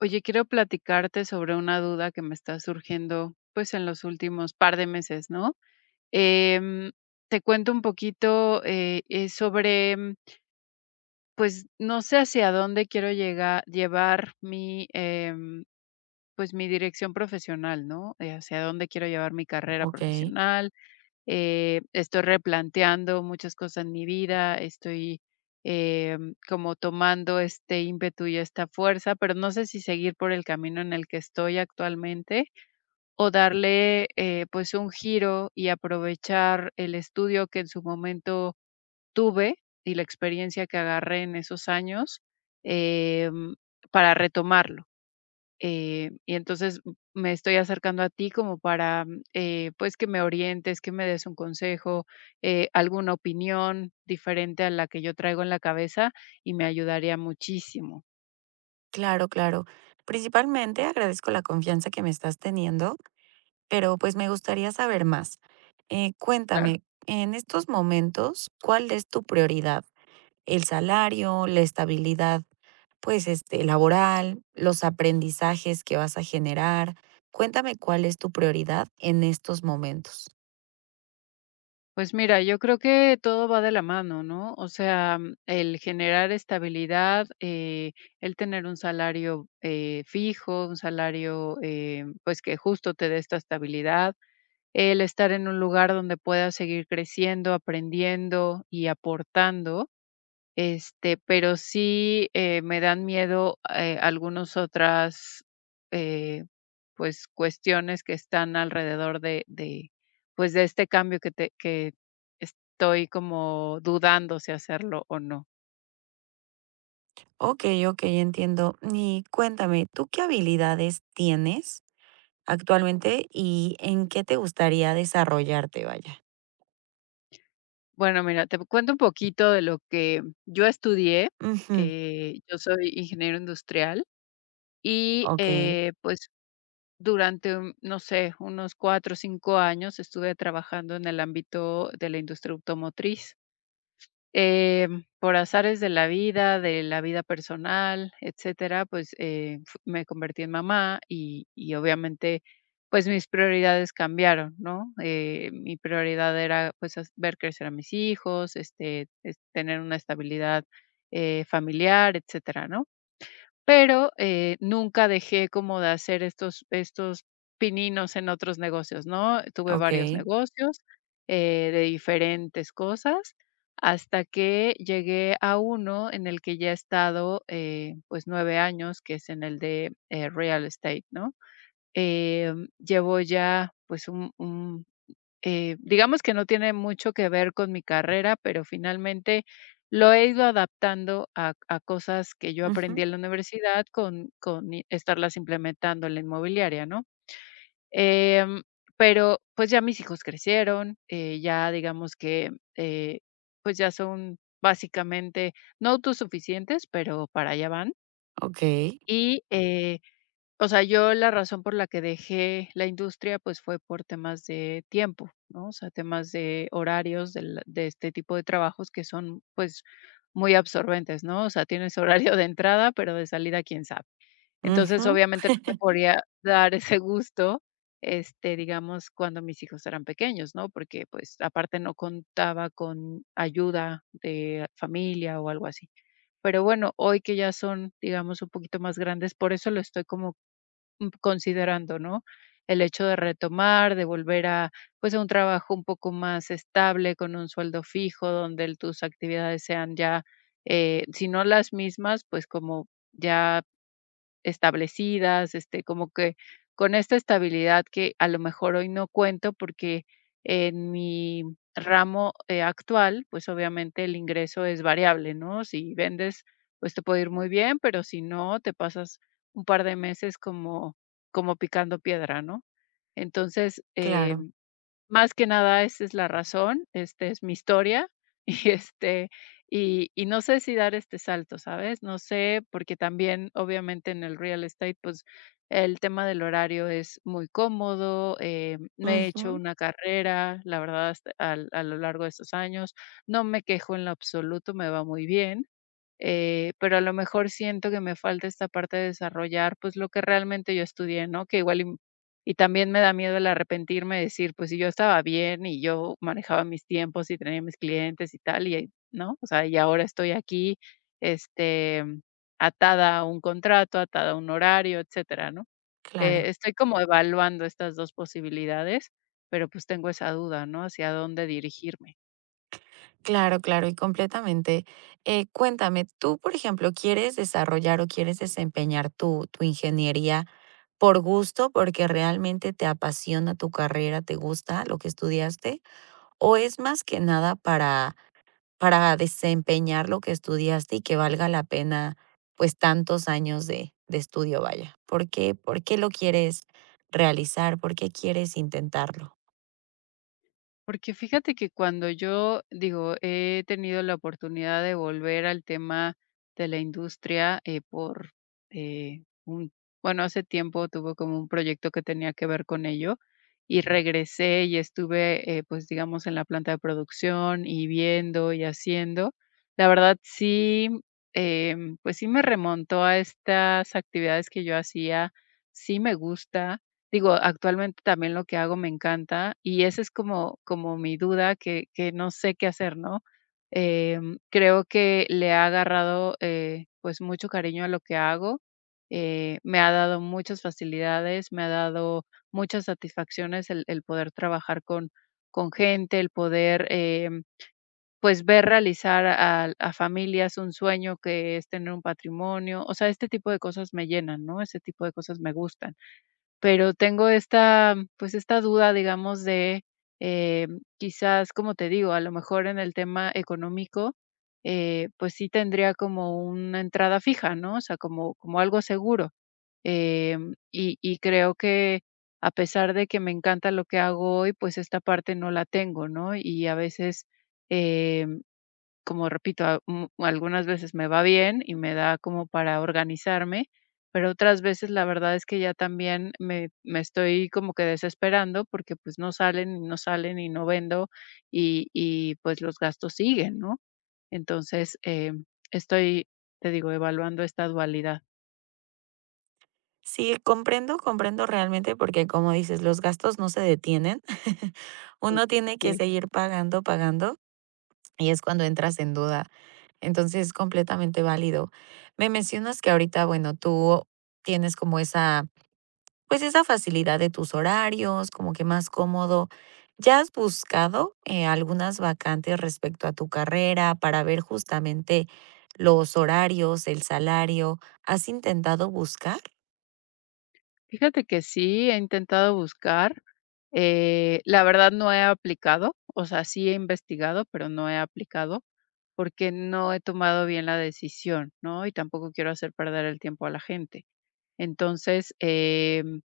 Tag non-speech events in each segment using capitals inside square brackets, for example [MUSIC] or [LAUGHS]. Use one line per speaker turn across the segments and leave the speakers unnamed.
Oye, quiero platicarte sobre una duda que me está surgiendo, pues, en los últimos par de meses, ¿no? Em, te cuento un poquito, es sobre, pues, no sé hacia dónde quiero llegar, llevar mi, pues, mi dirección profesional, ¿no? Hacia dónde quiero llevar mi carrera
Ok,
profesional, estoy replanteando muchas cosas en mi vida, estoy como tomando este ímpetu y esta fuerza, pero no sé si seguir por el camino en el que estoy actualmente o darle pues un giro y aprovechar el estudio que en su momento tuve y la experiencia que agarré en esos años em, para retomarlo. Y entonces me estoy acercando a ti como para, pues, que me orientes, que me des un consejo, alguna opinión diferente a la que yo traigo en la cabeza y me ayudaría muchísimo.
claro, claro. Principalmente agradezco la confianza que me estás teniendo, pero pues me gustaría saber más.
Claro.
Cuéntame, en estos momentos, ¿cuál es tu prioridad? ¿El salario, la estabilidad, pues este, laboral, los aprendizajes que vas a generar? Cuéntame cuál es tu prioridad en estos momentos.
Pues mira, yo creo que todo va de la mano, ¿no? O sea, el generar estabilidad, el tener un salario fijo, un salario pues que justo te dé esta estabilidad, el estar en un lugar donde pueda seguir creciendo, aprendiendo y aportando, este, pero sí, me dan miedo, algunos otras, eh, pues, cuestiones que están alrededor de, pues, de este cambio que estoy como dudando si hacerlo o no.
Ok, ok, entiendo. Y cuéntame, ¿tú qué habilidades tienes actualmente, y en qué te gustaría desarrollarte? Vaya.
Bueno, mira, te cuento un poquito de lo que yo estudié.
Ujú.
Yo soy ingeniero industrial y,
Okey,
pues durante, no sé, unos 4 o 5 años estuve trabajando en el ámbito de la industria automotriz. Por azares de la vida personal, etcétera, pues, fu me convertí en mamá y obviamente, pues, mis prioridades cambiaron, ¿no? Mi prioridad era, pues, as ver crecer a mis hijos, este, es tener una estabilidad, familiar, etcétera, ¿no? Pero, nunca dejé como de hacer estos pininos en otros negocios, ¿no? Tuve varios
okey.
negocios, de diferentes cosas, hasta que llegué a uno en el que ya he estado, pues, 9 años, que es en el de, real estate, ¿no? Llevo ya, pues, un digamos que no tiene mucho que ver con mi carrera, pero finalmente lo he ido adaptando a cosas que yo
Ujú.
aprendí en la universidad con i estarlas implementando en la inmobiliaria, ¿no? Em, pero, pues, ya mis hijos crecieron, ya digamos que, pues, ya son básicamente no autosuficientes, pero para allá van.
Okey.
Y, o sea, yo la razón por la que dejé la industria, pues, fue por temas de tiempo, ¿no? O sea, temas de horarios del de este tipo de trabajos que son, pues, muy absorbentes, ¿no? O sea, tienes [LAUGHS] horario de entrada, pero de salida, quién sabe. Entonces,
Ujú.
obviamente, no me
[LAUGHS]
podía dar ese gusto, este, digamos, cuando mis hijos eran pequeños, ¿no? Porque, pues, aparte no contaba con ayuda de familia o algo así. Pero bueno, hoy que ya son, digamos, un poquito más grandes, por eso lo estoy como considerando, ¿no? El hecho de retomar, de volver a, pues, a un trabajo un poco más estable, con un sueldo fijo, donde tus actividades sean ya, si no las mismas, pues como ya establecidas, este, como que con esta estabilidad que a lo mejor hoy no cuento porque en mi ramo, actual, pues, obviamente el ingreso es variable, ¿no? Si vendes, pues, te puede ir muy bien, pero si no, te pasas un par de meses como picando piedra, ¿no? Entonces,
Claro.
más que nada, esa es la razón, este, es mi historia, [LAUGHS] y, este, y no sé si dar este salto, ¿sabes? No sé, porque también, obviamente, en el real estate, pues, el tema del horario es muy cómodo, me he hecho
Ujú.
una carrera, la verdad, hasta al a lo largo de estos años, no me quejo en lo absoluto, me va muy bien, pero a lo mejor siento que me falta esta parte de desarrollar, pues, lo que realmente yo estudié, ¿no? Que igual y también me da miedo el arrepentirme, decir, pues, si yo estaba bien y yo manejaba mis tiempos y tenía mis clientes y tal, y, ¿no? O sea, y ahora estoy aquí, este, atada a un contrato, atada a un horario, etcétera, ¿no? Eh,
Claro.
estoy como evaluando estas 2 posibilidades, pero, pues, tengo esa duda, ¿no? Hacia dónde dirigirme.
Claro, claro, y completamente. Cuéntame, tú, por ejemplo, ¿quieres desarrollar o quieres desempeñar tu ingeniería por gusto, porque realmente te apasiona tu carrera, te gusta lo que estudiaste, o es más que nada para para desempeñar lo que estudiaste y que valga la pena, pues, tantos años de estudio, vaya. ¿Por qué lo quieres realizar? ¿Por qué quieres intentarlo?
Porque fíjate que cuando yo, digo, he tenido la oportunidad de volver al tema de la industria, por, un bueno, hace tiempo tuve como un proyecto que tenía que ver con ello, y regresé y estuve, pues, digamos, en la planta de producción, y viendo y haciendo. La verdad sí, pues, sí me remontó a estas actividades que yo hacía, sí me gusta. Digo, actualmente también lo que hago me encanta y esa es como mi duda que no sé qué hacer, ¿no? Creo que le ha agarrado, pues, mucho cariño a lo que hago, me ha dado muchas facilidades, me ha dado muchas satisfacciones el poder trabajar con gente, el poder, pues, ver realizar a familias un sueño que es tener un patrimonio, o sea, este tipo de cosas me llenan, ¿no? Ese tipo de cosas me gustan. Pero tengo esta, pues, esta duda, digamos, de, eh, quizás, como te digo, a lo mejor en el tema económico, pues sí tendría como una entrada fija, ¿no? O sea, como algo seguro, y creo que a pesar de que me encanta lo que hago hoy, pues esta parte no la tengo, ¿no? Y a veces, eh como repito, algunas veces me va bien y me da como para organizarme, pero otras veces la verdad es que ya también me estoy como que desesperando porque pues no salen y no salen y no vendo y pues los gastos siguen, ¿no? Entonces, estoy, te digo, evaluando esta dualidad.
Sí, comprendo, comprendo realmente, porque, como dices, los gastos no se detienen. [LAUGHS]
Sí,
Uno tiene que
sí.
seguir pagando, pagando, y es cuando entras en duda. Entonces, es completamente válido. Me mencionas que ahorita, bueno, tú tienes como esa, pues, esa facilidad de tus horarios, como que más cómodo. ¿Ya has buscado, algunas vacantes respecto a tu carrera para ver justamente los horarios, el salario? ¿Has intentado buscar?
Fíjate que sí, he intentado buscar. La verdad no he aplicado, o sea, sí he investigado, pero no he aplicado porque no he tomado bien la decisión, ¿no? Y tampoco quiero hacer perder el tiempo a la gente. Entonces,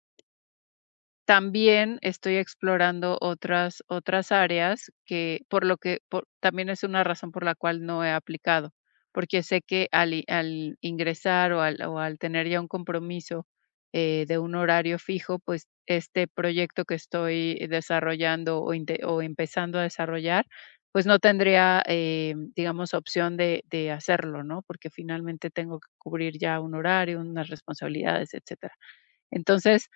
también estoy explorando otras áreas que por también es una razón por la cual no he aplicado, porque sé que al ingresar o al tener ya un compromiso, de un horario fijo, pues, este proyecto que estoy desarrollando o empezando a desarrollar, pues, no tendría, digamos, opción de hacerlo, ¿no? Porque finalmente tengo que cubrir ya un horario, unas responsabilidades, etcétera. Entonces,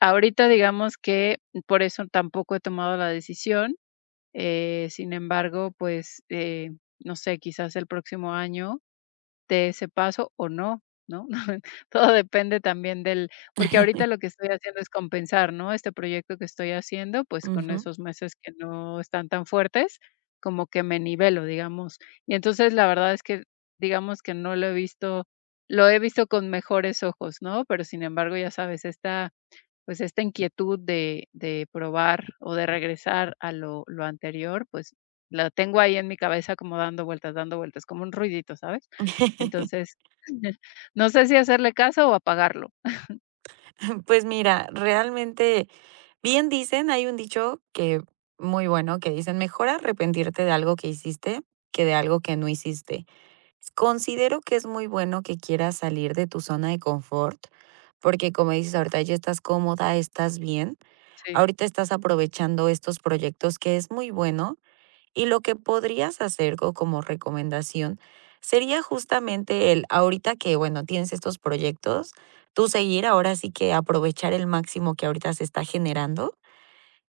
ahorita digamos que por eso tampoco he tomado la decisión, sin embargo, pues, no sé, quizás el próximo año dé ese paso o no, ¿no? [LAUGHS] Todo depende también del porque ahorita lo que
[LAUGHS]
estoy haciendo es compensar, ¿no? Este proyecto que estoy haciendo, pues, con
Ujú.
esos meses que no están tan fuertes, como que me nivelo, digamos. Y entonces, la verdad es que, digamos que no lo he visto lo he visto con mejores ojos, ¿no? Pero sin embargo, ya sabes, esta pues esta inquietud de, probar o de regresar a lo anterior, pues la tengo ahí en mi cabeza como dando vueltas, como un ruidito, ¿sabes?
[LAUGHS]
Entonces, [LAUGHS] no sé si hacerle caso o apagarlo.
Pues mira, realmente, bien dicen, hay un dicho que muy bueno que dicen: "Mejor arrepentirte de algo que hiciste que de algo que no hiciste". Considero que es muy bueno que quieras salir de tu zona de confort, porque como dices, ahorita ya estás cómoda, estás bien,
Sí,
ahorita estás aprovechando estos proyectos que es muy bueno, y lo que podrías hacer como recomendación sería justamente el, ahorita que, bueno, tienes estos proyectos, tú seguir ahora sí que aprovechar el máximo que ahorita se está generando.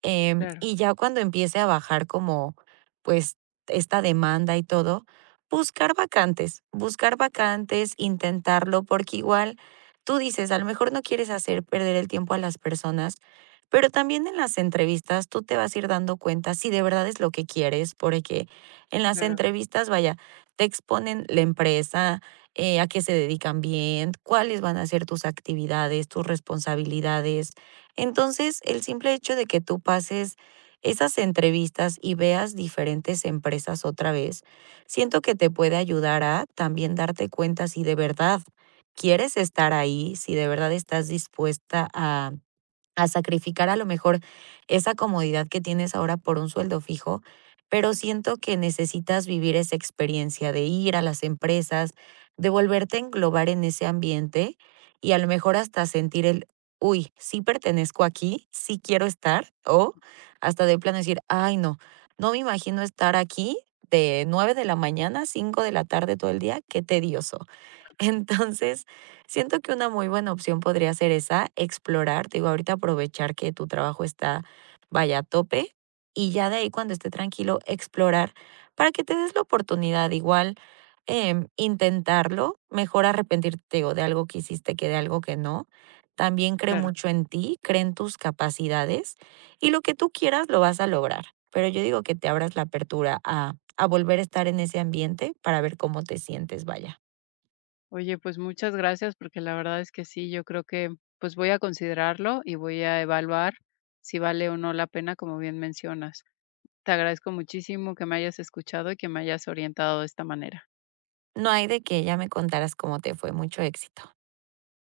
claro,
Y ya cuando empiece a bajar como, pues, esta demanda y todo, buscar vacantes, intentarlo, porque igual tú dices, a lo mejor no quieres hacer perder el tiempo a las personas, pero también en las entrevistas tú te vas a ir dando cuenta si de verdad es lo que quieres, porque en las
claro,
entrevistas, vaya, te exponen la empresa, a qué se dedican bien, cuáles van a ser tus actividades, tus responsabilidades. Entonces, el simple hecho de que tú pases esas entrevistas y veas diferentes empresas otra vez, siento que te puede ayudar a también darte cuenta si de verdad quieres estar ahí, si de verdad estás dispuesta a sacrificar a lo mejor esa comodidad que tienes ahora por un sueldo fijo, pero siento que necesitas vivir esa experiencia de ir a las empresas, de volverte a englobar en ese ambiente y a lo mejor hasta sentir el, uy, sí pertenezco aquí, sí quiero estar, o hasta de plano decir, ay no, no me imagino estar aquí de 9 de la mañana a 5 de la tarde todo el día, qué tedioso. [LAUGHS] Entonces, siento que una muy buena opción podría ser esa, explorar, te digo, ahorita aprovechar que tu trabajo está, vaya, a tope, y ya de ahí cuando esté tranquilo, explorar para que te des la oportunidad, igual, intentarlo, mejor arrepentirte, te digo, de algo que hiciste que de algo que no. También cree
claro.
mucho en ti, cree en tus capacidades y lo que tú quieras lo vas a lograr, pero yo digo que te abras la apertura a volver a estar en ese ambiente para ver cómo te sientes, vaya.
Oye, pues muchas gracias porque la verdad es que sí, yo creo que pues voy a considerarlo y voy a evaluar si vale o no la pena, como bien mencionas. Te agradezco muchísimo que me hayas escuchado y que me hayas orientado de esta manera.
No hay de que ya me contaras cómo te fue, mucho éxito.